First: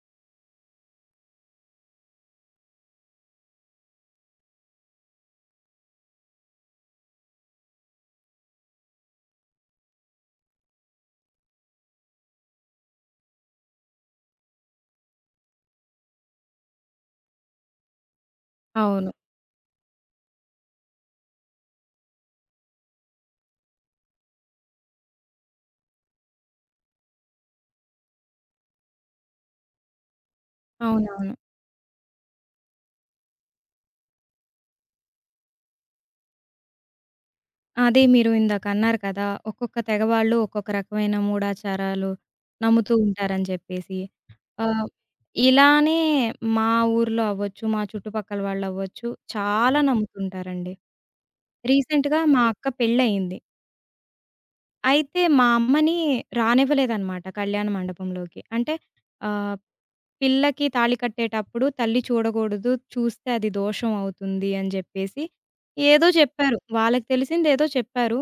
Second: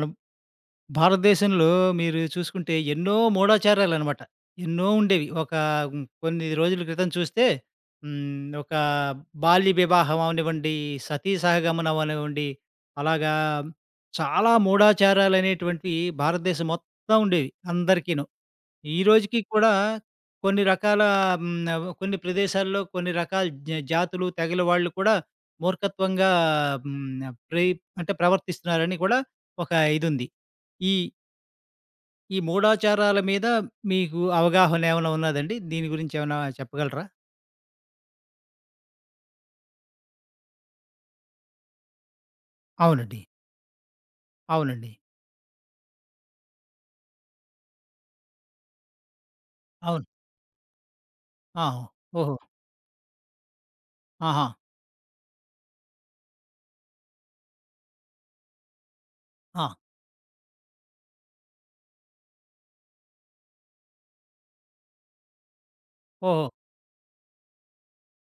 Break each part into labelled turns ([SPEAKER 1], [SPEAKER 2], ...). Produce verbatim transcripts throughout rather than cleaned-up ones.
[SPEAKER 1] మనం భారతదేశంలో మీరు చూసుకుంటే ఎన్నో మూఢాచారాలనమాట. ఎన్నో ఉండేవి. ఒక హ్మ్, కొన్ని రోజుల క్రితం చూస్తే హ్మ్, ఒక బాల్య వివాహం అవనివ్వండి, సతీ సహగమనం అవనివ్వండి, అలాగా చాలా మూఢాచారాలనేటువంటివి భారతదేశం మొత్తం ఉండేవి అందరికీను. ఈ
[SPEAKER 2] అవును.
[SPEAKER 1] రోజుకి కూడా కొన్ని రకాల హ్మ్, ఆహ్, కొన్ని ప్రదేశాల్లో కొన్ని రకాల జ జాతులు, తెగల వాళ్ళు కూడా మూర్ఖత్వంగా హ్మ్, ప్రే అంటే ప్రవర్తిస్తున్నారని కూడా ఒక ఇదుంది. ఈ
[SPEAKER 2] అవునవును.
[SPEAKER 1] ఈ మూఢాచారాల మీద మీకు అవగాహన ఏమైనా ఉన్నాదండి? దీని గురించి ఏమైనా చెప్పగలరా?
[SPEAKER 2] అదే మీరు ఇందాకన్నారు కదా! ఒక్కొక్క తెగ వాళ్ళు ఒక్కొక్క రకమైన మూఢాచారాలు నమ్ముతూ
[SPEAKER 1] అవునండి.
[SPEAKER 2] ఉంటారని చెప్పేసి. ఆహ్,
[SPEAKER 1] అవునండి.
[SPEAKER 2] ఇలానే మా ఊర్లో అవ్వచ్చు, మా చుట్టుపక్కల వాళ్ళవ్వచ్చు చాలా
[SPEAKER 1] అవును.
[SPEAKER 2] నమ్ముతుంటారండి.
[SPEAKER 1] ఆ!
[SPEAKER 2] రీసెంట్‌గా
[SPEAKER 1] ఓహో!
[SPEAKER 2] మా అక్క పెళ్లయింది.
[SPEAKER 1] ఆహా!
[SPEAKER 2] అయితే మా అమ్మని రానివ్వలేదనమాట కళ్యాణ మండపంలోకి. అంటే ఆహ్
[SPEAKER 1] ఆ!
[SPEAKER 2] పిల్లకి తాళి కట్టేటప్పుడు తల్లి చూడకూడదు. చూస్తే అది దోషం అవుతుంది అని జెప్పేసి ఏదో
[SPEAKER 1] ఓహో!
[SPEAKER 2] జెప్పారు. వాళ్ళకి తెలిసిందేదో చెప్పారు.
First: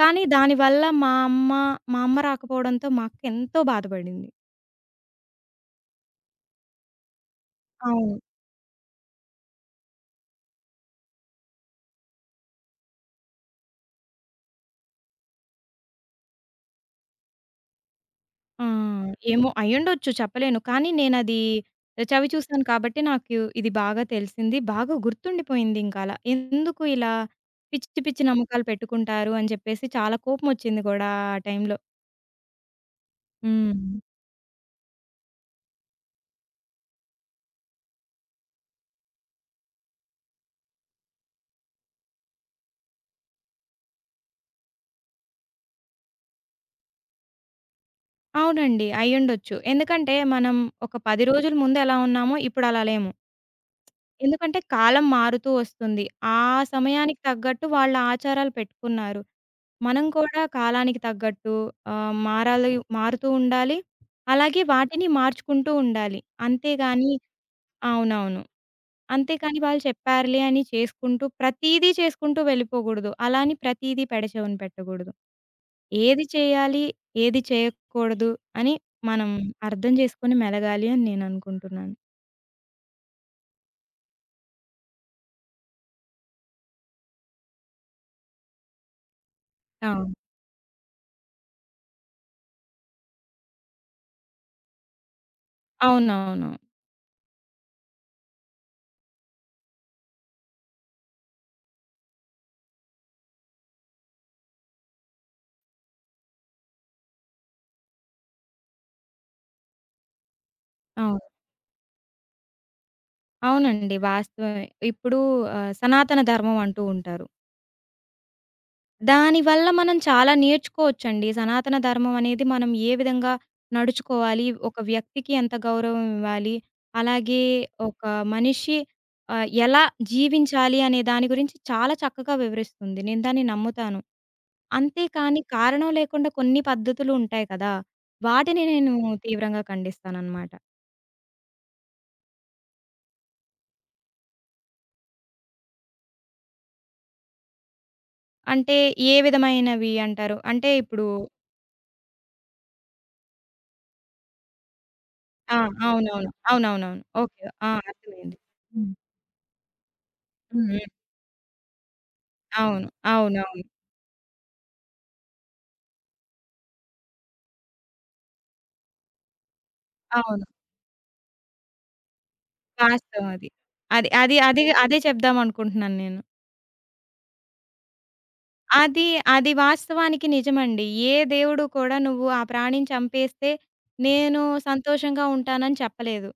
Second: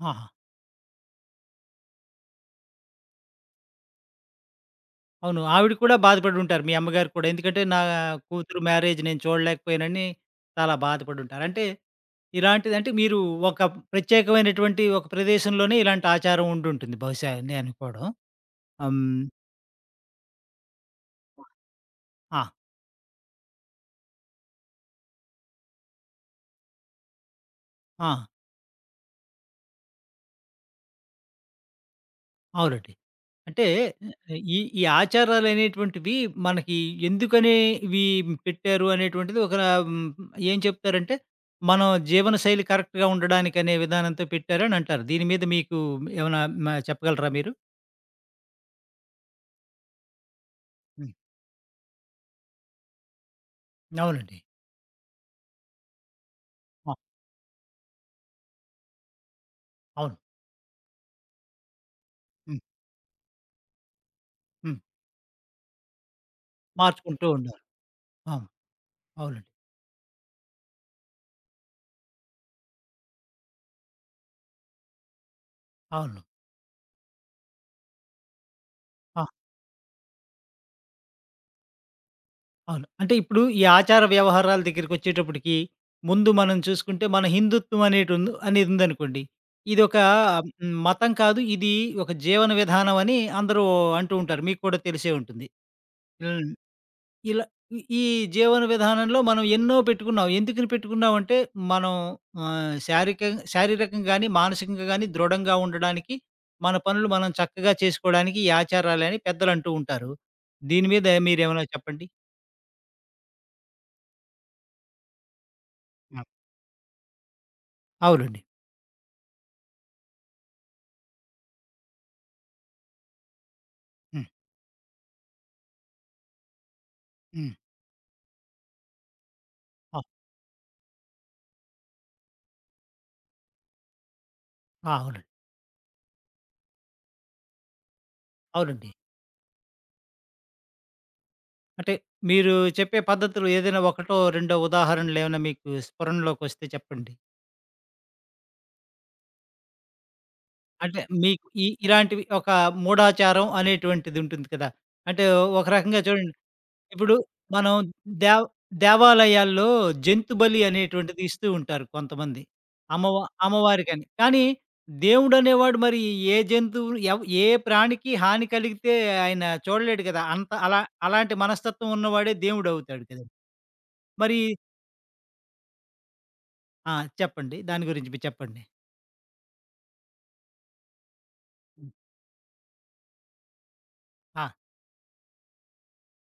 [SPEAKER 2] కానీ
[SPEAKER 1] ఆహా!
[SPEAKER 2] దానివల్ల మా అమ్మ, మా అమ్మ రాకపోవడంతో మా అక్క ఎంతో బాధపడింది.
[SPEAKER 1] అవును. ఆవిడ కూడా బాధపడుంటారు. మీ అమ్మగారు కూడా. ఎందుకంటే, నా
[SPEAKER 2] అవును.
[SPEAKER 1] కూతురు మ్యారేజ్ నేను చూడలేకపోయానని చాలా బాధపడుంటారు. అంటే ఇలాంటిదంటే మీరు ఒక ప్రత్యేకమైనటువంటి ఒక ప్రదేశంలోనే ఇలాంటి ఆచారం ఉండుంటుంది బహుశా అని అనుకోవడం.
[SPEAKER 2] ఆ!
[SPEAKER 1] హ్మ్.
[SPEAKER 2] ఏమో అయ్యుండొచ్చు చెప్పలేను. కానీ నేనది చవి
[SPEAKER 1] ఆ!
[SPEAKER 2] చూసాను కాబట్టి నాకు ఇది బాగా తెలిసింది. బాగా గుర్తుండిపోయిందింక అలా. ఎందుకు ఇలా పిచ్చి
[SPEAKER 1] ఆ!
[SPEAKER 2] పిచ్చి నమ్మకాలు పెట్టుకుంటారు అని జెప్పేసి చాలా కోపమొచ్చింది గూడా ఆ టైంలో.
[SPEAKER 1] అవునండి. అంటే
[SPEAKER 2] హ్మ్.
[SPEAKER 1] ఈ ఈ ఆచారాలనేటువంటివి మనకి ఎందుకని ఇవి పెట్టారు అనేటువంటిది ఒక హ్మ్, ఏం చెప్తారంటే, మన జీవనశైలి కరెక్ట్‌గా ఉండడానికనే విధానంతో పెట్టారని అంటారు. దీని మీద మీకు ఏమైనా మ చెప్పగలరా మీరు?
[SPEAKER 2] అవునండి. అయ్యుండొచ్చు. ఎందుకంటే, మనం ఒక
[SPEAKER 1] హ్మ్.
[SPEAKER 2] పది రోజుల ముందు ఎలా ఉన్నామో ఇప్పుడలా లేము.
[SPEAKER 1] అవునండి.
[SPEAKER 2] ఎందుకంటే, కాలం మారుతూ వస్తుంది. ఆ
[SPEAKER 1] ఆ!
[SPEAKER 2] సమయానికి తగ్గట్టు వాళ్ళ ఆచారాలు పెట్టుకున్నారు. మనం
[SPEAKER 1] అవును.
[SPEAKER 2] కూడా కాలానికి తగ్గట్టు ఆహ్,
[SPEAKER 1] హ్మ్.
[SPEAKER 2] మారాలి, మారుతూ ఉండాలి. అలాగే
[SPEAKER 1] హ్మ్.
[SPEAKER 2] వాటిని మార్చుకుంటూ ఉండాలి. అంతేగాని
[SPEAKER 1] మార్చుకుంటూ ఉండాలి.
[SPEAKER 2] అవునవును.
[SPEAKER 1] అవును. అవునండి.
[SPEAKER 2] అంతేకాని వాళ్ళు చెప్పారులే అని చేసుకుంటూ ప్రతీదీ చేసుకుంటూ వెళ్ళిపోకూడదు. అలా అని ప్రతీదీ పెడచెవిన పెట్టకూడదు.
[SPEAKER 1] అవును.
[SPEAKER 2] ఏది చేయాలి, ఏది చేయకూడదు అని
[SPEAKER 1] ఆ!
[SPEAKER 2] మనం అర్థం చేసుకొని మెలగాలి అని నేననుకుంటున్నాను.
[SPEAKER 1] అవును. అంటే ఇప్పుడు ఈ ఆచార వ్యవహారాల దగ్గరికొచ్చేటప్పటికి, ముందు మనం చూసుకుంటే మన హిందుత్వం అనేటుంది అనేదుందనుకోండి. ఇదొక
[SPEAKER 2] అవును.
[SPEAKER 1] హ్మ్, మతం కాదు. ఇది ఒక జీవన విధానం అని అందరూ అంటూ ఉంటారు. మీకు కూడా తెలిసే ఉంటుంది. హ్మ్.
[SPEAKER 2] అవునవును.
[SPEAKER 1] ఇలా ఈ ఈ జీవన విధానంలో మనం ఎన్నో పెట్టుకున్నాం. ఎందుకని పెట్టుకున్నామంటే, మనం ఆహ్, శారీక శారీరకంగా గాని, మానసికంగా గాని దృఢంగా ఉండడానికి, మన పనులు మనం చక్కగా చేసుకోవడానికి ఈ ఆచారాలని పెద్దలంటూ ఉంటారు. దీని మీద
[SPEAKER 2] అవును.
[SPEAKER 1] మీరేమైనా చెప్పండి?
[SPEAKER 2] అవునండి, వాస్తవమే. ఇప్పుడు ఆహ్, సనాతన
[SPEAKER 1] ఆ!
[SPEAKER 2] ధర్మం అంటూ ఉంటారు.
[SPEAKER 1] అవునండి.
[SPEAKER 2] దానివల్ల మనం చాలా నేర్చుకోవచ్చండి. సనాతన ధర్మం అనేది మనం ఏ విధంగా
[SPEAKER 1] హ్మ్.
[SPEAKER 2] నడుచుకోవాలి, ఒక వ్యక్తికి ఎంత గౌరవం ఇవ్వాలి, అలాగే
[SPEAKER 1] హ్మ్.
[SPEAKER 2] ఒక మనిషి ఆహ్, ఎలా
[SPEAKER 1] ఆ!
[SPEAKER 2] జీవించాలి అనే దాని గురించి చాలా చక్కగా వివరిస్తుంది. నేను దాన్ని నమ్ముతాను.
[SPEAKER 1] ఆ! అవునండి.
[SPEAKER 2] అంతేకాని కారణం లేకుండా కొన్ని పద్ధతులు ఉంటాయి కదా! వాటిని
[SPEAKER 1] అవునండి.
[SPEAKER 2] నేను తీవ్రంగా ఖండిస్తాననమాట.
[SPEAKER 1] అంటే మీరు చెప్పే పద్ధతులు ఏదైనా ఒకటో, రెండో ఉదాహరణలేమైనా మీకు స్ఫురణలోకొస్తే చెప్పండి.
[SPEAKER 2] అంటే ఏ విధమైనవి అంటారు? అంటే
[SPEAKER 1] అంటే
[SPEAKER 2] ఇప్పుడు
[SPEAKER 1] మీకు ఇ ఇలాంటివి ఒక మూఢాచారం అనేటువంటిదుంటుంది కదా! అంటే
[SPEAKER 2] ఆ!
[SPEAKER 1] ఒక రకంగా
[SPEAKER 2] అవునవును.
[SPEAKER 1] చూడండి
[SPEAKER 2] అవునవునవును.
[SPEAKER 1] ఇప్పుడు
[SPEAKER 2] ఓకే. ఆ!
[SPEAKER 1] మనం
[SPEAKER 2] అర్థమైంది.
[SPEAKER 1] దేవ్
[SPEAKER 2] హ్మ్.
[SPEAKER 1] దేవాలయాల్లో జంతు బలి
[SPEAKER 2] హ్మ్. హ్మ్.
[SPEAKER 1] అనేటువంటిది ఇస్తూ ఉంటారు కొంతమంది.
[SPEAKER 2] అవును.
[SPEAKER 1] అమ్మవా
[SPEAKER 2] అవునవును.
[SPEAKER 1] అమ్మవారికని. కానీ దేవుడనేవాడు మరి ఏ జంతువు ఎవ్ ఏ ప్రాణికి హాని కలిగితే ఆయన చూడలేడు కదా!
[SPEAKER 2] అవును.
[SPEAKER 1] అంత అలా అలాంటి మనస్తత్వం ఉన్నవాడే దేవుడవుతాడు కదా!
[SPEAKER 2] వాస్తవం అది. అది అది
[SPEAKER 1] మరి
[SPEAKER 2] అది అదే చెప్దామనుకుంటున్నాను నేను.
[SPEAKER 1] ఆ! చెప్పండి. దాని గురించి మీరు చెప్పండి.
[SPEAKER 2] అది అది వాస్తవానికి నిజమండి. ఏ దేవుడు
[SPEAKER 1] హ్మ్.
[SPEAKER 2] కూడా నువ్వు ఆ ప్రాణిని చంపేస్తే నేను
[SPEAKER 1] ఆ!
[SPEAKER 2] సంతోషంగా ఉంటానని చెప్పలేదు.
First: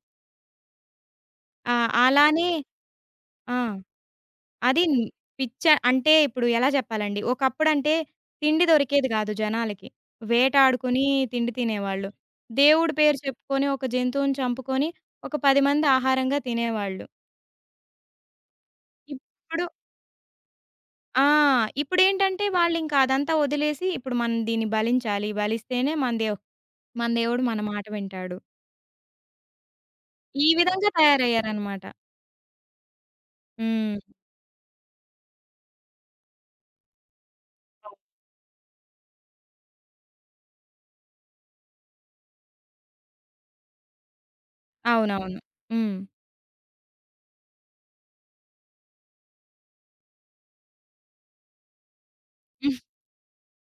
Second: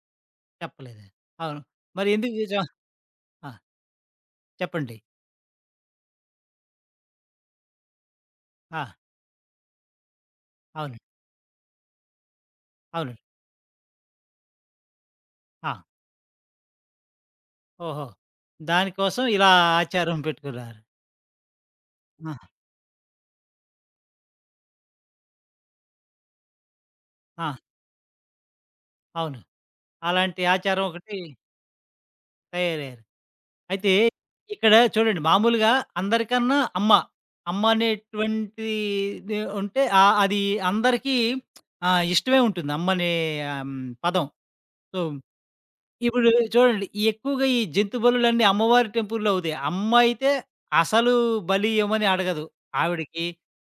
[SPEAKER 1] చెప్పలేదు. అవును.
[SPEAKER 2] ఆ!
[SPEAKER 1] మరి ఎందుకు
[SPEAKER 2] అలానే
[SPEAKER 1] జా ఆ!
[SPEAKER 2] ఆ! అది
[SPEAKER 1] చెప్పండి.
[SPEAKER 2] పిచ్చ అంటే ఇప్పుడు ఎలా చెప్పాలండి? ఒకప్పుడంటే తిండి
[SPEAKER 1] ఆ!
[SPEAKER 2] దొరికేది గాదు జనాలకి.
[SPEAKER 1] అవును.
[SPEAKER 2] వేటాడుకొని తిండి తినేవాళ్ళు. దేవుడి
[SPEAKER 1] అవును.
[SPEAKER 2] పేరు చెప్పుకొని ఒక జంతువుని చంపుకొని ఒక పది
[SPEAKER 1] ఆ!
[SPEAKER 2] మంది ఆహారంగా తినేవాళ్ళు.
[SPEAKER 1] ఓహో! దానికోసం ఇలా
[SPEAKER 2] ఇప్పుడు
[SPEAKER 1] ఆచారం పెట్టుకున్నారు.
[SPEAKER 2] ఆ!
[SPEAKER 1] ఆ!
[SPEAKER 2] ఇప్పుడేంటంటే వాళ్ళింక అదంతా వదిలేసి ఇప్పుడు మనం దీన్ని బలించాలి. బలిస్తేనే మన దేవ్ మన దేవుడు
[SPEAKER 1] ఆ!
[SPEAKER 2] మన మాట వింటాడు.
[SPEAKER 1] అవును. అలాంటి
[SPEAKER 2] ఈ
[SPEAKER 1] ఆచారం
[SPEAKER 2] విధంగా
[SPEAKER 1] ఒకటి
[SPEAKER 2] తయారయ్యారనమాట.
[SPEAKER 1] తయారయ్యారు. అయితే
[SPEAKER 2] హ్మ్.
[SPEAKER 1] ఇక్కడ చూడండి మామూలుగా అందరికన్నా అమ్మ. అమ్మ
[SPEAKER 2] అవును.
[SPEAKER 1] అనేటువంటిది ఉంటే ఆహ్, అది అందరికీ ఆహ్, ఇష్టమే ఉంటుంది. అమ్మనే ఆహ్, హ్మ్, పదం. సో
[SPEAKER 2] అవునవును. హ్మ్.
[SPEAKER 1] ఇప్పుడు చూడండి, ఈ ఎక్కువగా ఈ జంతు బలులన్నీ అమ్మవారి టెంపుల్‌లో అవుతాయి. అమ్మ అయితే అసలు బలి ఇవ్వమని అడగదు.
[SPEAKER 2] హ్మ్.
[SPEAKER 1] ఆవిడకి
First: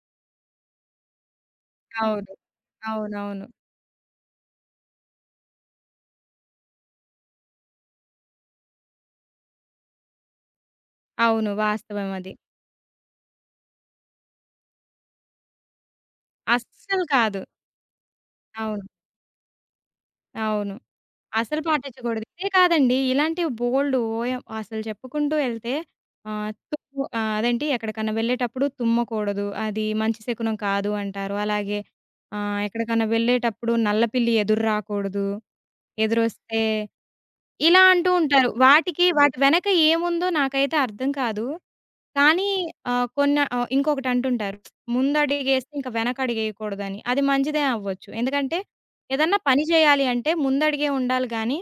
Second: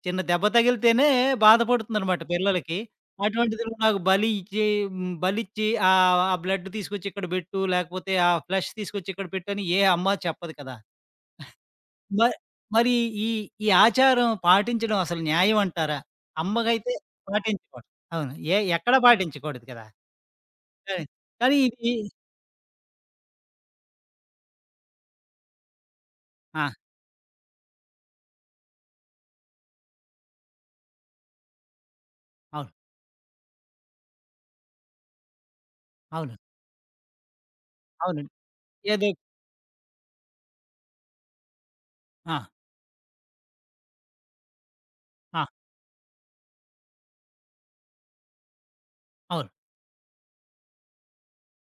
[SPEAKER 1] చిన్న దెబ్బ తగిలితేనే బాధపడుతుందనమాట
[SPEAKER 2] అవును.
[SPEAKER 1] పిల్లలకి.
[SPEAKER 2] అవునవును.
[SPEAKER 1] అటువంటిది నువ్వు నాకు బలి ఇచ్చి హ్మ్, బలిచ్చి ఆహ్, ఆ బ్లడ్ తీసుకొచ్చి ఇక్కడ బెట్టు, లేకపోతే ఆ ఫ్లష్ తీసుకొచ్చి ఇక్కడ పెట్టని ఏ అమ్మ చెప్పదు కదా!
[SPEAKER 2] అవును. వాస్తవం
[SPEAKER 1] మ
[SPEAKER 2] అది.
[SPEAKER 1] మరి ఈ ఈ ఆచారం పాటించడం అసలు న్యాయం అంటారా? అమ్మకైతే
[SPEAKER 2] అస్సలు కాదు.
[SPEAKER 1] పాటించకూడదు. అవును. ఏ
[SPEAKER 2] అవును.
[SPEAKER 1] ఎక్కడ పాటించకూడదు కదా!
[SPEAKER 2] అవును.
[SPEAKER 1] కానీ, కానీ
[SPEAKER 2] అసలు
[SPEAKER 1] ఇది
[SPEAKER 2] పాటించకూడదు. ఇదే కాదండి, ఇలాంటివి బోలెడు ఓయం అసలు చెప్పుకుంటూ ఎళ్తే ఆహ్,
[SPEAKER 1] ఆ!
[SPEAKER 2] తుమ్ము, ఆహ్, అదేంటి ఎక్కడికన్నా వెళ్ళేటప్పుడు తుమ్మకూడదు. అది మంచి శకునం కాదు అంటారు. అలాగే ఆహ్,
[SPEAKER 1] అవును.
[SPEAKER 2] ఎక్కడికన్నా వెళ్ళేటప్పుడు నల్లపిల్లి ఎదురు రాకూడదు.
[SPEAKER 1] అవును.
[SPEAKER 2] ఎదురొస్తే ఇలా అంటూ
[SPEAKER 1] అవును.
[SPEAKER 2] ఉంటారు. వాటికి
[SPEAKER 1] ఏదో
[SPEAKER 2] వాటి వెనక ఏముందో నాకైతే అర్థం కాదు.
[SPEAKER 1] ఆ!
[SPEAKER 2] కానీ ఆహ్, కొన్న ఆహ్, ఇంకొకటి అంటుంటారు.
[SPEAKER 1] ఆ!
[SPEAKER 2] ముందడుగేస్తే ఇంక వెనకడుగేయకూడదని. అది మంచిదే అవ్వచ్చు. ఎందుకంటే ఏదన్నా
[SPEAKER 1] అవును.
[SPEAKER 2] పని చేయాలి అంటే ముందడుగే ఉండాలి గానీ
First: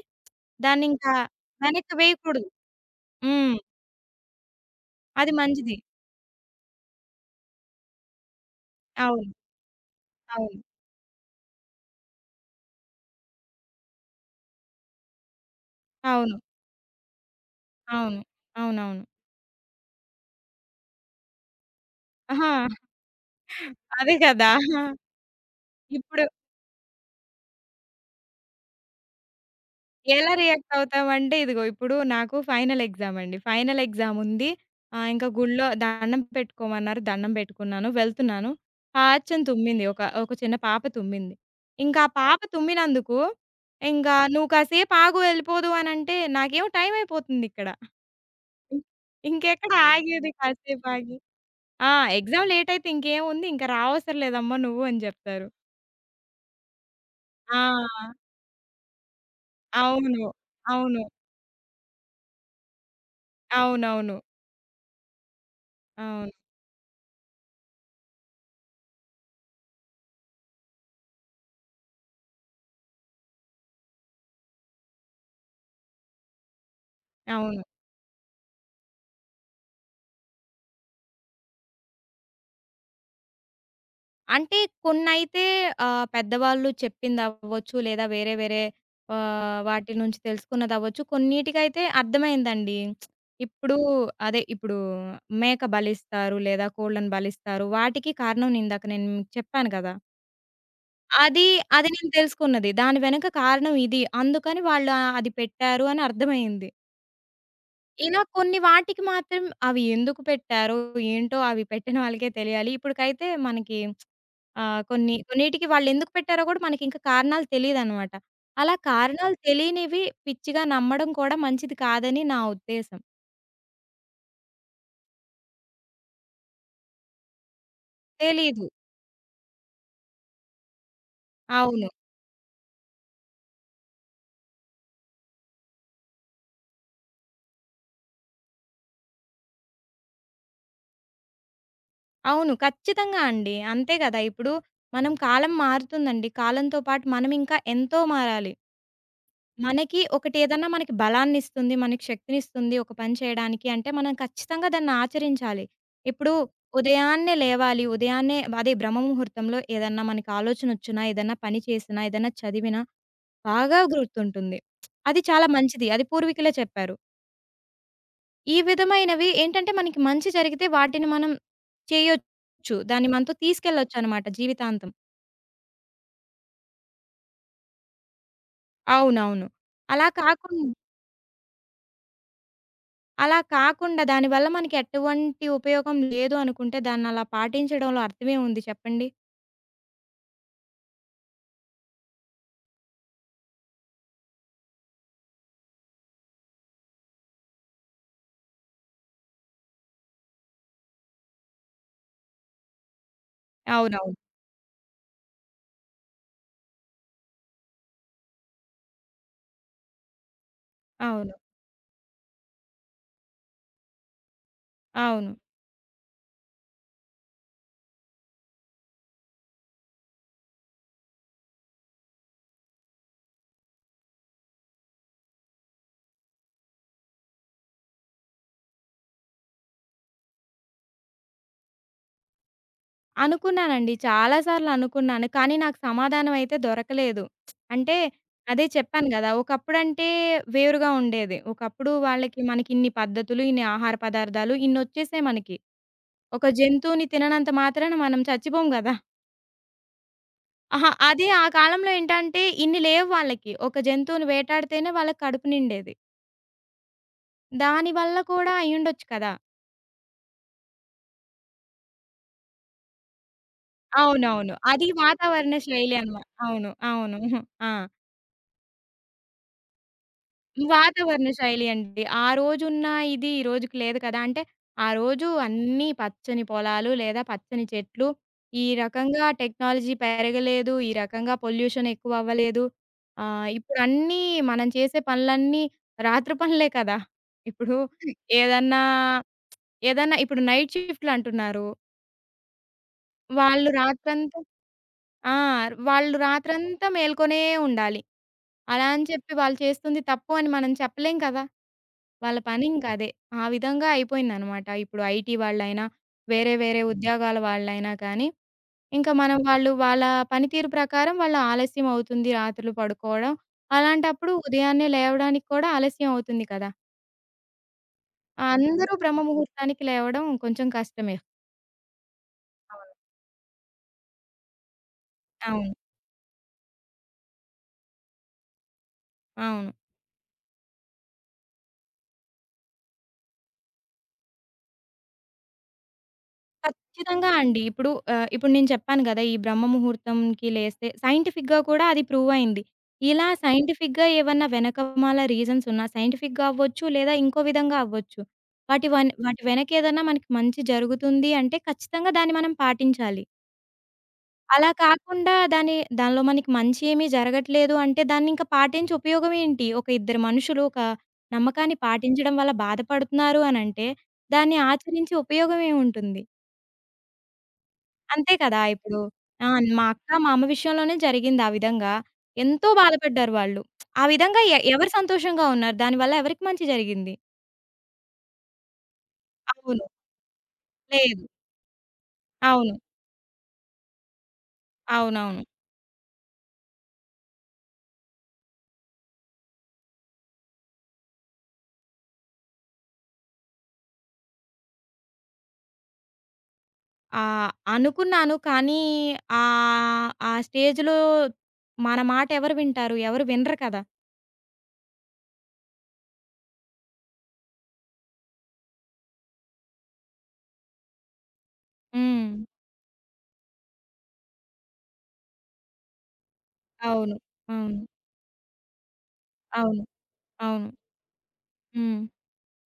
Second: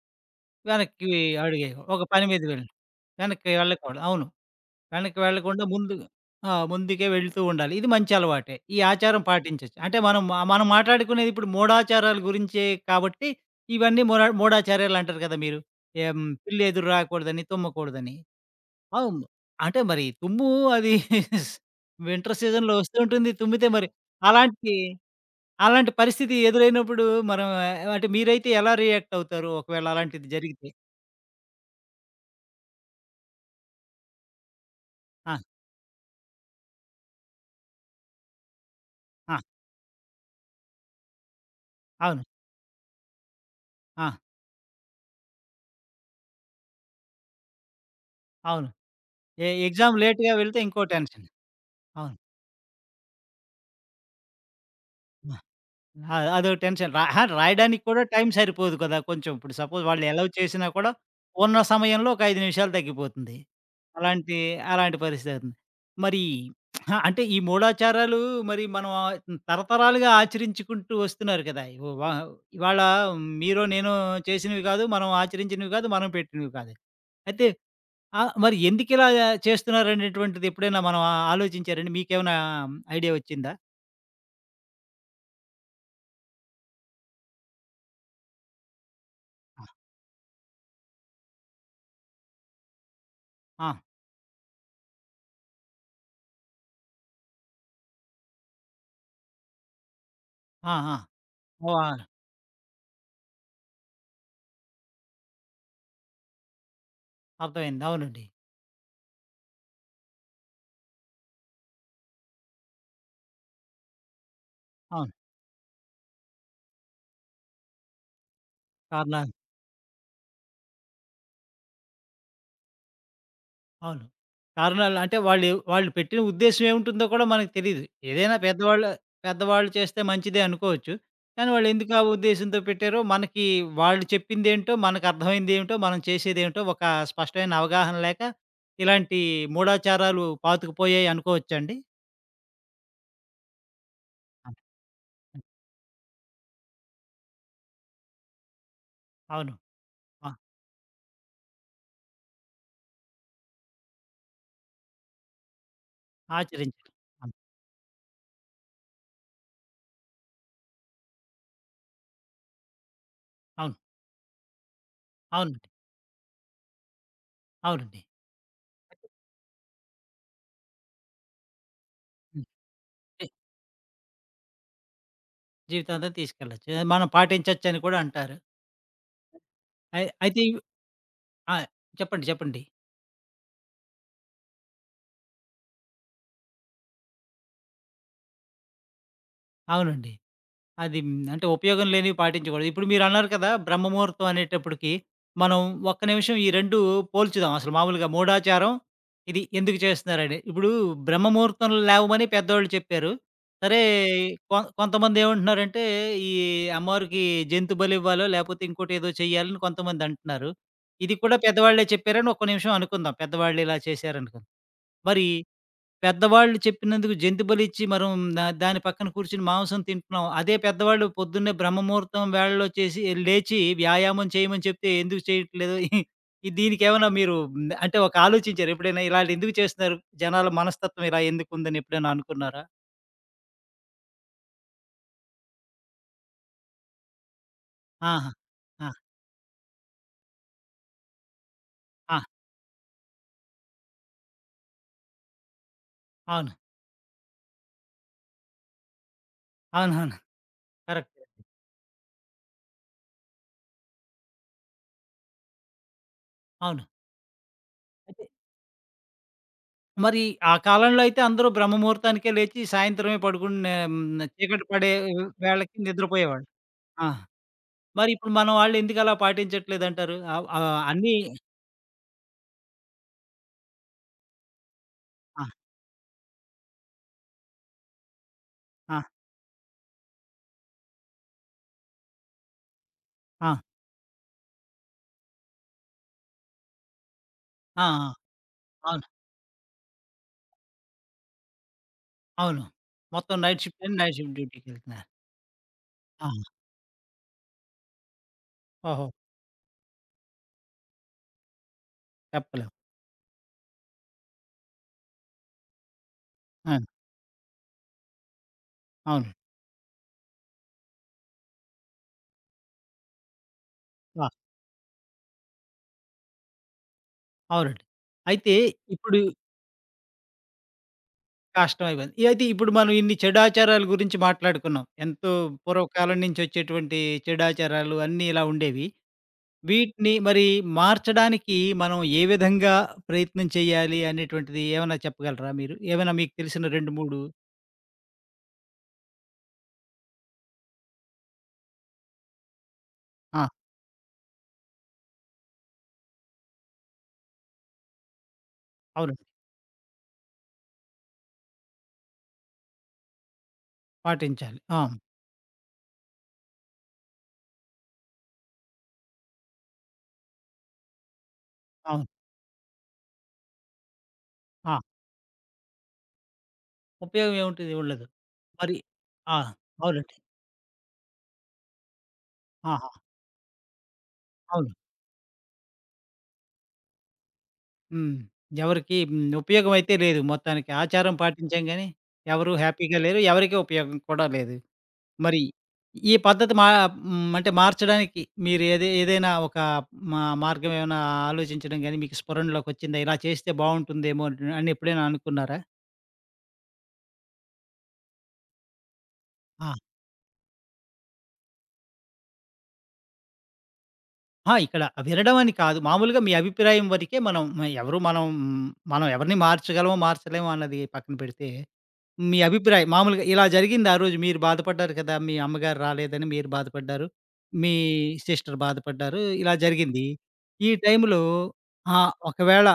[SPEAKER 1] వెనక్కి
[SPEAKER 2] దాన్నింకా
[SPEAKER 1] అడిగే
[SPEAKER 2] వెనక్కి
[SPEAKER 1] ఒక పని మీద
[SPEAKER 2] వేయకూడదు.
[SPEAKER 1] వెళ్ళాను. వెనక్కి
[SPEAKER 2] హ్మ్.
[SPEAKER 1] వెళ్ళకూడదు. అవును. వెనక్కి
[SPEAKER 2] అది
[SPEAKER 1] వెళ్ళకుండా
[SPEAKER 2] మంచిది.
[SPEAKER 1] ముందు ఆ! ముందుకే వెళ్తూ ఉండాలి. ఇది మంచి అలవాటే. ఈ ఆచారం
[SPEAKER 2] అవును.
[SPEAKER 1] పాటించొచ్చు. అంటే మనం మా-
[SPEAKER 2] అవును.
[SPEAKER 1] మనం మాట్లాడుకునేది ఇప్పుడు మూఢాచారాల గురించే కాబట్టి ఇవన్నీ మూఢ మూఢాచార్యాలు అంటారు కదా మీరు. ఏం
[SPEAKER 2] అవును.
[SPEAKER 1] పిల్లి ఎదురు రాకూడదని, తుమ్మకూడదని.
[SPEAKER 2] అవును. అవునవును.
[SPEAKER 1] అవును. అంటే మరి తుమ్ము అది వింటర్
[SPEAKER 2] అహా!
[SPEAKER 1] సీజన్‌లో వస్తూ ఉంటుంది. తుమ్మితే మరి
[SPEAKER 2] అదే కదా!
[SPEAKER 1] అలాంటి అలాంటి
[SPEAKER 2] ఇప్పుడు
[SPEAKER 1] పరిస్థితి ఎదురైనప్పుడు మనం ఆహ్, అంటే మీరైతే ఎలా రియాక్ట్ అవుతారు? ఒకవేళ అలాంటిది
[SPEAKER 2] ఎలా
[SPEAKER 1] జరిగితే?
[SPEAKER 2] రియాక్ట్ అవుతామంటే, ఇదిగో ఇప్పుడు నాకు ఫైనల్ ఎగ్జామ్ అండి. ఫైనల్ ఎగ్జామ్ ఉంది. ఆహ్, ఇంకా
[SPEAKER 1] ఆ!
[SPEAKER 2] గుడిలో దండం పెట్టుకోమన్నారు. దండం పెట్టుకున్నాను. వెళ్తున్నాను.
[SPEAKER 1] ఆ!
[SPEAKER 2] పాచ్చని తుమ్మింది. ఒక, ఒక చిన్న పాప తుమ్మింది. ఇంకా ఆ
[SPEAKER 1] అవును.
[SPEAKER 2] పాప తుమ్మినందుకు
[SPEAKER 1] ఆ!
[SPEAKER 2] ఇంకా "నువ్వు కాసేపు ఆగు వెళ్ళిపోదు" అనంటే, నాకేమో టైం అయిపోతుందిక్కడ.
[SPEAKER 1] అవును. ఎ
[SPEAKER 2] ఇంకెక్కడ
[SPEAKER 1] ఎగ్జామ్
[SPEAKER 2] ఆగేది
[SPEAKER 1] లేట్‌గా వెళ్తే ఇంకో
[SPEAKER 2] కాసేపు ఆగి.
[SPEAKER 1] టెన్షన్.
[SPEAKER 2] ఆ!
[SPEAKER 1] అవును.
[SPEAKER 2] ఎగ్జామ్ లేటయితే ఇంకేముంది, ఇంక రావసరం లేదమ్మా నువ్వు అని జెప్తారు.
[SPEAKER 1] ఆ! అదో టెన్షన్. రా అహా!
[SPEAKER 2] ఆ!
[SPEAKER 1] రాయడానికి కూడా టైం సరిపోదు కదా! కొంచెం ఇప్పుడు సపోజ్ వాళ్ళు
[SPEAKER 2] అవును.
[SPEAKER 1] అలౌ చేసినా కూడా,
[SPEAKER 2] అవును.
[SPEAKER 1] ఉన్న సమయంలో ఒక ఐదు నిమిషాలు తగ్గిపోతుంది.
[SPEAKER 2] అవునవును.
[SPEAKER 1] అలాంటి, అలాంటి పరిస్థితి అవుతుంది. మరి
[SPEAKER 2] అవును.
[SPEAKER 1] హా, అంటే ఈ మూఢాచారాలు మరి మనం ఆహ్, తరతరాలుగా ఆచరించుకుంటూ వస్తున్నారు కదా! ఇవ వ ఇవాళ మీరో, నేనో చేసినవి కాదు. మనం ఆచరించినవి కాదు. మనం పెట్టినవి కాదు. అయితే
[SPEAKER 2] అవును.
[SPEAKER 1] ఆహ్, మరి ఎందుకిలా చేస్తున్నారనేటువంటిది ఎప్పుడైనా మనం ఆ- ఆలోచించారండి? మీకేమైనా ఐడియా వచ్చిందా?
[SPEAKER 2] అంటే కొన్నైతే ఆహ్, పెద్దవాళ్ళు చెప్పిందవ్వచ్చు, లేదా వేరే వేరే ఆహ్,
[SPEAKER 1] ఆ!
[SPEAKER 2] వాటి నుంచి తెలుసుకున్నదవ్వచ్చు. కొన్నిటికైతే అర్థమైందండి.
[SPEAKER 1] ఆ!
[SPEAKER 2] ఇప్పుడు అదే ఇప్పుడు మేక బలిస్తారు, లేదా కోళ్ళని బలిస్తారు. వాటికి కారణం ఇందాక నేను మీకు చెప్పాను గదా!
[SPEAKER 1] ఆ! ఆ!
[SPEAKER 2] అది, అది
[SPEAKER 1] ఓహ్!
[SPEAKER 2] నేను తెలుసుకున్నది. దాని వెనక కారణం ఇది. అందుకని వాళ్ళు ఆహ్, అది పెట్టారు అని అర్థమయింది.
[SPEAKER 1] అర్థమైంది.
[SPEAKER 2] ఇలా
[SPEAKER 1] అవునండి.
[SPEAKER 2] కొన్ని వాటికి మాత్రం అవి ఎందుకు పెట్టారో, ఏంటో అవి పెట్టిన వాళ్ళకే తెలియాలి. ఇప్పటికైతే మనకి ఆహ్,
[SPEAKER 1] అవును.
[SPEAKER 2] కొన్ని కొన్నిటికి వాళ్ళెందుకు పెట్టారో కూడా మనకింకా కారణాలు తెలీదనమాట. అలా
[SPEAKER 1] కారణాలు
[SPEAKER 2] కారణాలు తెలియనివి పిచ్చిగా నమ్మడం కూడా మంచిది కాదని నా ఉద్దేశం.
[SPEAKER 1] అవును. కారణాలు అంటే వాళ్ళు వాళ్ళు పెట్టిన ఉద్దేశ్యం ఏముంటుందో కూడా మనకు తెలీదు. ఏదైనా
[SPEAKER 2] తెలీదు.
[SPEAKER 1] పెద్దవాళ్ళు పెద్దవాళ్ళు చేస్తే మంచిదే అనుకోవచ్చు. కానీ వాళ్ళు
[SPEAKER 2] అవును.
[SPEAKER 1] ఎందుకు ఆ ఉద్దేశంతో పెట్టారో మనకి వాళ్ళు చెప్పిందేంటో, మనకు అర్థమైందేంటో, మనం చేసేదేంటో ఒక స్పష్టమైన అవగాహన లేక ఇలాంటి మూఢాచారాలు పాతుకుపోయాయి అనుకోవచ్చండి?
[SPEAKER 2] అవును. ఖచ్చితంగా అండి. అంతే గదా! ఇప్పుడు
[SPEAKER 1] అవును.
[SPEAKER 2] మనం కాలం మారుతుందండి. కాలంతో పాటు మనమింకా ఎంతో మారాలి.
[SPEAKER 1] అవును.
[SPEAKER 2] మనకి
[SPEAKER 1] ఆ!
[SPEAKER 2] ఒకటేదన్నా మనకి బలాన్నిస్తుంది. మనకి శక్తినిస్తుంది ఒక పని చేయడానికి అంటే, మనం ఖచ్చితంగా దాన్ని ఆచరించాలి. ఇప్పుడు
[SPEAKER 1] ఆచరించాలి. అవును.
[SPEAKER 2] ఉదయాన్నే లేవాలి. ఉదయాన్నే అదే బ్రహ్మ ముహూర్తంలో ఏదన్నా మనకి ఆలోచనొచ్చినా, ఏదన్నా పని చేసినా, ఏదన్నా చదివినా
[SPEAKER 1] అవును.
[SPEAKER 2] బాగా గుర్తుంటుంది. అది చాలా
[SPEAKER 1] అవునండి.
[SPEAKER 2] మంచిది. అది పూర్వీకులే చెప్పారు.
[SPEAKER 1] అవునండి.
[SPEAKER 2] ఈ విధమైనవి ఏంటంటే, మనకి మంచి జరిగితే వాటిని మనం
[SPEAKER 1] హ్మ్.
[SPEAKER 2] చేయొచ్చు. దాన్ని మనతో తీసుకెళ్ళొచ్చనమాట జీవితాంతం.
[SPEAKER 1] జీవితాంతం తీసుకెళ్ళొచ్చు. మనం పాటించొచ్చని కూడా అంటారు.
[SPEAKER 2] అవునవును.
[SPEAKER 1] అయి
[SPEAKER 2] అలా
[SPEAKER 1] అయితే
[SPEAKER 2] కాకుం
[SPEAKER 1] ఆ! చెప్పండి. చెప్పండి.
[SPEAKER 2] అలా కాకుండా దానివల్ల మనకి ఎటువంటి ఉపయోగం లేదు అనుకుంటే దాన్నలా పాటించడంలో అర్థమే ఉంది చెప్పండి?
[SPEAKER 1] అవునండి. అది హ్మ్, అంటే ఉపయోగం లేనివి పాటించకూడదు. ఇప్పుడు మీరన్నారు కదా! బ్రహ్మ ముహూర్తం అనేటప్పటికి మనం ఒక్క నిమిషం ఈ రెండు పోల్చుదాం. అసలు మామూలుగా మూఢాచారం, ఇది ఎందుకు చేస్తున్నారని. ఇప్పుడు బ్రహ్మ ముహూర్తంలో లేవమని పెద్దోళ్ళు చెప్పారు. సరే
[SPEAKER 2] అవునవును.
[SPEAKER 1] కొ కొంతమందేమంటున్నారంటే ఈ అమ్మవారికి జంతు బలివ్వాలో లేపోతే ఇంకోటేదో చేయాలని కొంతమందంటున్నారు. ఇది
[SPEAKER 2] అవును.
[SPEAKER 1] కూడా పెద్దవాళ్ళే చెప్పారని ఒక్క నిమిషం అనుకుందాం. పెద్దవాళ్ళు ఇలా చేశారనుకుందాం. మరి
[SPEAKER 2] అవును.
[SPEAKER 1] పెద్దవాళ్ళు చెప్పినందుకు జంతు బలిచ్చి మనం దా దాని పక్కన కూర్చొని మాంసం తింటున్నాం. అదే పెద్దవాళ్ళు పొద్దున్నే బ్రహ్మముహూర్తం వేళలో చేసి లేచి వ్యాయామం చేయమని చెప్తే ఎందుకు చేయట్లేదు? ఈ దీనికేమన్నా మీరు హ్మ్, అంటే ఒక ఆలోచించారా ఎప్పుడైనా ఇలాంటియి ఎందుకు చేస్తున్నారు? జనాల మనస్తత్వం ఇలా ఎందుకుందని ఎప్పుడైనా అనుకున్నారా?
[SPEAKER 2] అనుకున్నానండి. చాలా సార్లు అనుకున్నాను. కానీ నాకు సమాధానం అయితే దొరకలేదు. అంటే
[SPEAKER 1] ఆహా!
[SPEAKER 2] అదే
[SPEAKER 1] ఆ!
[SPEAKER 2] చెప్పాను గదా! ఒకప్పుడంటే వేరుగా ఉండేది. ఒకప్పుడు
[SPEAKER 1] ఆ!
[SPEAKER 2] వాళ్ళకి మనకిన్ని పద్ధతులు, ఇన్ని ఆహార పదార్థాలు ఇన్నొచ్చేసాయి మనకి. ఒక
[SPEAKER 1] అవును.
[SPEAKER 2] జంతువుని తిననంత మాత్రాన మనం చచ్చిపోము గదా!
[SPEAKER 1] అవునవును.
[SPEAKER 2] అహా!
[SPEAKER 1] కరెక్ట్.
[SPEAKER 2] అదే ఆ కాలంలో ఏంటంటే ఇన్ని లేవు వాళ్ళకి. ఒక జంతువుని వేటాడితేనే వాళ్ళకి కడుపు నిండేది.
[SPEAKER 1] అవును.
[SPEAKER 2] దాని వల్ల
[SPEAKER 1] అయితే
[SPEAKER 2] కూడా అయ్యుండొచ్చు కదా!
[SPEAKER 1] మరి ఆ కాలంలో అయితే అందరూ బ్రహ్మముహూర్తానికే లేచి సాయంత్రమే పడుకునే హ్మ్,
[SPEAKER 2] అవునవును.
[SPEAKER 1] చీకటి
[SPEAKER 2] అది
[SPEAKER 1] పడే
[SPEAKER 2] వాతావరణ
[SPEAKER 1] వేళకి
[SPEAKER 2] శైలి అన్నమాట.
[SPEAKER 1] నిద్రపోయేవాళ్ళు.
[SPEAKER 2] అవును.
[SPEAKER 1] ఆ!
[SPEAKER 2] అవును. ఆ!
[SPEAKER 1] మరి ఇప్పుడు మన వాళ్ళు ఎందుకలా పాటించట్లేదంటారు? ఆవ్ ఆహ్, అన్నీ
[SPEAKER 2] వాతావరణ శైలి అండి. ఆ రోజున్న ఇది ఈ రోజుకి లేదు కదా! అంటే ఆ రోజు
[SPEAKER 1] ఆ!
[SPEAKER 2] అన్నీ పచ్చని పొలాలు లేదా పచ్చని చెట్లు. ఈ
[SPEAKER 1] అన్నీ ఆ!
[SPEAKER 2] రకంగా టెక్నాలజీ పెరగలేదు. ఈ రకంగా పొల్యూషన్ ఎక్కువ అవ్వలేదు. ఆహ్,
[SPEAKER 1] ఆ! ఆ!
[SPEAKER 2] ఇప్పుడన్నీ మనం చేసే పనులన్నీ రాత్రి పనులే కదా! ఇప్పుడు
[SPEAKER 1] ఆ!
[SPEAKER 2] ఏదన్నా,
[SPEAKER 1] అవును.
[SPEAKER 2] ఏదన్నా ఇప్పుడు నైట్ షిఫ్ట్‌లంటున్నారు.
[SPEAKER 1] అవును. మొత్తం నైట్
[SPEAKER 2] వాళ్ళు
[SPEAKER 1] షిఫ్ట్ అని నైట్ షిఫ్ట్
[SPEAKER 2] రాత్రంతా
[SPEAKER 1] డ్యూటీకెళ్తున్నారు.
[SPEAKER 2] ఆ! వాళ్ళు
[SPEAKER 1] ఆహా!
[SPEAKER 2] రాత్రంతా మేల్కొనే ఉండాలి. అలా అని
[SPEAKER 1] ఓహో!
[SPEAKER 2] చెప్పి వాళ్ళు చేస్తుంది తప్పు అని మనం చెప్పలేం కదా! వాళ్ళ పని
[SPEAKER 1] చెప్పలేం.
[SPEAKER 2] ఇంక అదే. ఆ విధంగా అయిపోయిందనమాట. ఇప్పుడు ఐటీ వాళ్ళైనా, వేరే
[SPEAKER 1] ఆ!
[SPEAKER 2] వేరే ఉద్యోగాల వాళ్ళైనా కానీ, ఇంకా
[SPEAKER 1] అవును.
[SPEAKER 2] మనం వాళ్ళు వాళ్ళ పనితీరు ప్రకారం వాళ్ళు ఆలస్యం అవుతుంది రాత్రులు పడుకోవడం.
[SPEAKER 1] ఆ!
[SPEAKER 2] అలాంటప్పుడు ఉదయాన్నే లేవడానికి కూడా ఆలస్యం అవుతుంది కదా!
[SPEAKER 1] అవునండి. అయితే
[SPEAKER 2] అందరూ బ్రహ్మ
[SPEAKER 1] ఇప్పుడు
[SPEAKER 2] ముహూర్తానికి లేవడం కొంచెం కష్టమే.
[SPEAKER 1] కష్టమైపోయింది. అయితే ఇప్పుడు
[SPEAKER 2] అవును.
[SPEAKER 1] మనం ఇన్ని చెడాచారాల గురించి మాట్లాడుకున్నాం. ఎంతో
[SPEAKER 2] అవును.
[SPEAKER 1] పూర్వకాలం నుంచి వచ్చేటువంటి చెడాచారాలు అన్నీ ఇలా ఉండేవి.
[SPEAKER 2] అవును.
[SPEAKER 1] వీటిని మరి మార్చడానికి మనం ఏ విధంగా ప్రయత్నం చేయాలి అనేటువంటిది ఏమైనా చెప్పగలరా మీరు? ఏమైనా మీకు తెలిసిన రెండు, మూడు
[SPEAKER 2] ఖచ్చితంగా అండి. ఇప్పుడు ఆహ్, ఇప్పుడు నేను చెప్పాను గదా! ఈ బ్రహ్మ ముహూర్తంకి లేస్తే సైంటిఫిక్‌గా కూడా అది ప్రూవ్ అయింది. ఇలా
[SPEAKER 1] ఆ!
[SPEAKER 2] సైంటిఫిక్‌గా ఏవన్నా వెనకమాల రీజన్స్ ఉన్నా సైంటిఫిక్‌గా అవ్వచ్చు, లేదా ఇంకో విధంగా అవ్వచ్చు. వాటి వన్
[SPEAKER 1] అవునండి.
[SPEAKER 2] వాటి వెనక ఏదన్నా మనకి మంచి జరుగుతుంది అంటే ఖచ్చితంగా దాన్ని మనం పాటించాలి.
[SPEAKER 1] పాటించాలి.
[SPEAKER 2] అలా
[SPEAKER 1] ఆ!
[SPEAKER 2] కాకుండా దాని దానిలో మనకి మంచి ఏమీ జరగట్లేదు అంటే దాన్ని ఇంకా పాటించి ఉపయోగం ఏంటి? ఒక ఇద్దరు మనుషులు ఒక నమ్మకాన్ని
[SPEAKER 1] అవును.
[SPEAKER 2] పాటించడం వల్ల బాధపడుతున్నారు అనంటే దాన్ని
[SPEAKER 1] ఆ!
[SPEAKER 2] ఆచరించి ఉపయోగం ఏముంటుంది?
[SPEAKER 1] ఉపయోగం ఏముంటది? ఉండదు.
[SPEAKER 2] అంతే కదా!
[SPEAKER 1] మరి
[SPEAKER 2] ఇప్పుడు
[SPEAKER 1] ఆ!
[SPEAKER 2] ఆ! మా అక్క,
[SPEAKER 1] అవునండి.
[SPEAKER 2] మా అమ్మ విషయంలోనే జరిగింది ఆ విధంగా. ఎంతో
[SPEAKER 1] ఆహా!
[SPEAKER 2] బాధపడ్డారు వాళ్ళు. ఆ విధంగా ఎ
[SPEAKER 1] అవును.
[SPEAKER 2] ఎవరు సంతోషంగా ఉన్నారు? దానివల్ల ఎవరికి మంచి జరిగింది?
[SPEAKER 1] హ్మ్. ఎవరికీ హ్మ్. ఉపయోగం
[SPEAKER 2] అవును.
[SPEAKER 1] అయితే లేదు మొత్తానికి. ఆచారం
[SPEAKER 2] లేదు.
[SPEAKER 1] పాటించాం గానీ, ఎవరు
[SPEAKER 2] అవును.
[SPEAKER 1] హ్యాపీగా లేరు. ఎవరికీ ఉపయోగం కూడా లేదు. మరి
[SPEAKER 2] అవునవును.
[SPEAKER 1] ఈ పద్ధతి మా హ్మ్. అంటే మార్చడానికి మీరు ఏదే ఏదైనా ఒక మా మార్గం ఏమైనా ఆలోచించడం గానీ, మీకు స్ఫురణలోకొచ్చిందా? ఇలా చేస్తే బావుంటుందేమో అని ఎప్పుడైనా అనుకున్నారా?
[SPEAKER 2] ఆహ్, అనుకున్నాను, కానీ
[SPEAKER 1] ఆ!
[SPEAKER 2] ఆహ్, ఆ స్టేజ్‌లో మన మాట ఎవరు వింటారు? ఎవరు వినరు కదా!
[SPEAKER 1] ఆ! ఇక్కడ వినడం అని కాదు. మామూలుగా మీ అభిప్రాయం వరకే మనం మ- ఎవరు మనం మనం ఎవరిని మార్చగలమో, మార్చలేమో అన్నది పక్కన పెడితే
[SPEAKER 2] హ్మ్.
[SPEAKER 1] మీ అభిప్రాయం మామూలుగా ఇలా జరిగింది ఆ రోజు మీరు బాధపడ్డారు కదా! మీ అమ్మగారు రాలేదని మీరు బాధపడ్డారు.
[SPEAKER 2] అవును.
[SPEAKER 1] మీ
[SPEAKER 2] అవును.
[SPEAKER 1] సిస్టర్ బాధపడ్డారు. ఇలా
[SPEAKER 2] అవును.
[SPEAKER 1] జరిగింది.
[SPEAKER 2] అవును.
[SPEAKER 1] ఈ టైంలో
[SPEAKER 2] హ్మ్.
[SPEAKER 1] ఆహ్, ఒకవేళ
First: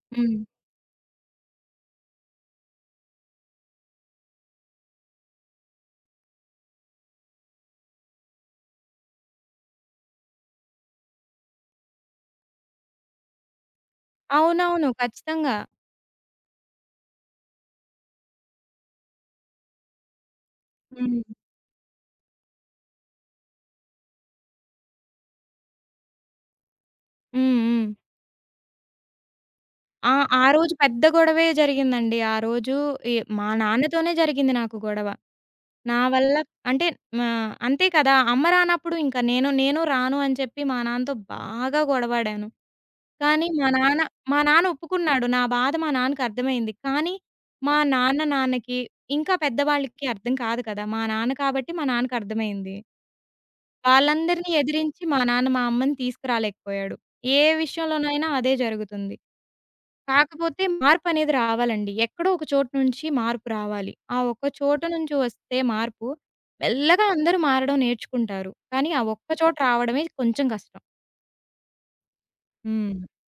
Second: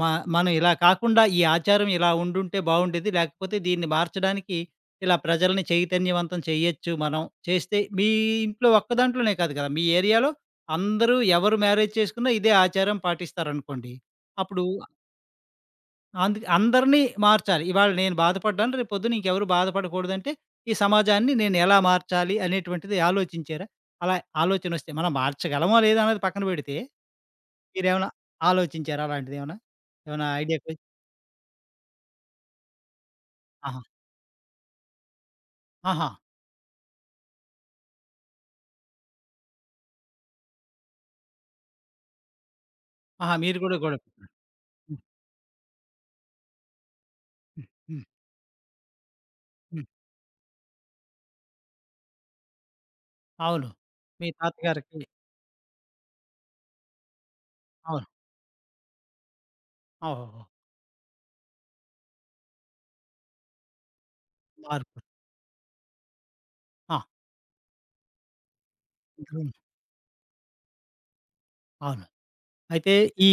[SPEAKER 1] మ
[SPEAKER 2] హ్మ్.
[SPEAKER 1] మనం ఇలా కాకుండా ఈ ఆచారం ఇలా ఉండుంటే బావుండేది. లేకపోతే దీన్ని మార్చడానికి ఇలా ప్రజల్ని చైతన్యవంతం చేయొచ్చు మనం. చేస్తే మీ ఇంట్లో ఒక్క దాంట్లోనే కాదు కదా! మీ ఏరియాలో అందరూ ఎవరు మ్యారేజ్ చేసుకున్నా ఇదే ఆచారం పాటిస్తారనుకోండి. అప్పుడు
[SPEAKER 2] అవునవును. ఖచ్చితంగా.
[SPEAKER 1] అందుకే అందరినీ మార్చాలి. ఇవాళ నేను బాధపడ్డాను. రేపు పొద్దున ఇంకెవరు బాధపడకూడదంటే, ఈ
[SPEAKER 2] హ్మ్.
[SPEAKER 1] సమాజాన్ని నేను ఎలా మార్చాలి అనేటువంటిది ఆలోచించారా? అలా ఆలోచనొస్తే మనం మార్చగలమో లేదా అన్నది పక్కన పెడితే,
[SPEAKER 2] హ్మ్. హ్మ్.
[SPEAKER 1] మీరేమైనా ఆలోచించారా అలాంటిదేమన్నా?
[SPEAKER 2] ఆ!
[SPEAKER 1] ఏమైనా
[SPEAKER 2] ఆ
[SPEAKER 1] ఐడియాకొ
[SPEAKER 2] రోజు పెద్ద గొడవే జరిగిందండి. ఆ రోజు ఎ మా
[SPEAKER 1] ఆహా!
[SPEAKER 2] నాన్నతోనే జరిగింది నాకు గొడవ. నా
[SPEAKER 1] ఆహా!
[SPEAKER 2] వల్ల అంటే మా అంతే కదా! అమ్మ రానప్పుడు ఇంక నేను నేను రాను అని చెప్పి మా నాన్నతో బాగా గొడవాడాను.
[SPEAKER 1] ఆహా!
[SPEAKER 2] కానీ
[SPEAKER 1] మీరు
[SPEAKER 2] మా
[SPEAKER 1] కూడా గొడవ
[SPEAKER 2] నాన్న
[SPEAKER 1] పడ్డారు.
[SPEAKER 2] మా నాన్న
[SPEAKER 1] హ్మ్.
[SPEAKER 2] ఒప్పుకున్నాడు. నా బాధ మా నాన్నకి అర్థమైంది. కానీ
[SPEAKER 1] హ్మ్.
[SPEAKER 2] మా
[SPEAKER 1] హ్మ్.
[SPEAKER 2] నాన్న నాన్నకి ఇంకా
[SPEAKER 1] హ్మ్.
[SPEAKER 2] పెద్దవాళ్ళకి అర్థం కాదు కదా! మా నాన్న కాబట్టి మా నాన్నకి అర్థమైంది.
[SPEAKER 1] అవును. మీ
[SPEAKER 2] వాళ్ళందరిని
[SPEAKER 1] తాతగారికి
[SPEAKER 2] ఎదిరించి మా నాన్న మా అమ్మని తీసుకురాలేకపోయాడు. ఏ
[SPEAKER 1] అవును.
[SPEAKER 2] విషయంలోనైనా అదే జరుగుతుంది.
[SPEAKER 1] ఓహోహో!
[SPEAKER 2] కాకపోతే మార్పనేది రావాలండి. ఎక్కడో ఒక చోటు నుంచి మార్పు రావాలి. ఆ ఒక్క చోటు
[SPEAKER 1] మార్పు.
[SPEAKER 2] నుంచి వస్తే మార్పు,
[SPEAKER 1] ఆ!
[SPEAKER 2] మెల్లగా అందరూ మారడం నేర్చుకుంటారు. కానీ ఆ ఒక్క చోట రావడమే కొంచెం కష్టం.
[SPEAKER 1] అవును. అయితే
[SPEAKER 2] హ్మ్.
[SPEAKER 1] ఈ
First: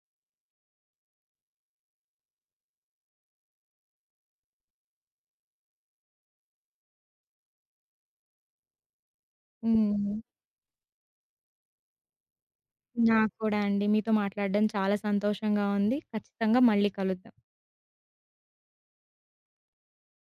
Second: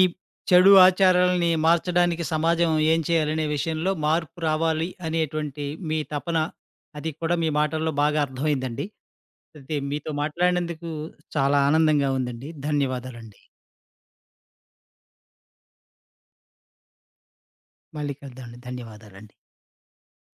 [SPEAKER 1] చెడు ఆచారాలని మార్చడానికి సమాజం ఏం చేయాలనే విషయంలో మార్పు రావాలి అనేటువంటి మీ తపన, అది కూడా మీ మాటల్లో బాగా అర్థమైందండి. అయితే మీతో
[SPEAKER 2] హ్మ్.
[SPEAKER 1] మాట్లాడినందుకు చాలా ఆనందంగా ఉందండి.
[SPEAKER 2] నాకు
[SPEAKER 1] ధన్యవాదాలండి.
[SPEAKER 2] కూడా అండి. మీతో మాట్లాడడం చాలా సంతోషంగా ఉంది. ఖచ్చితంగా మళ్ళీ కలుద్దాం.
[SPEAKER 1] మళ్ళీ కలుద్దామండి. ధన్యవాదాలండి.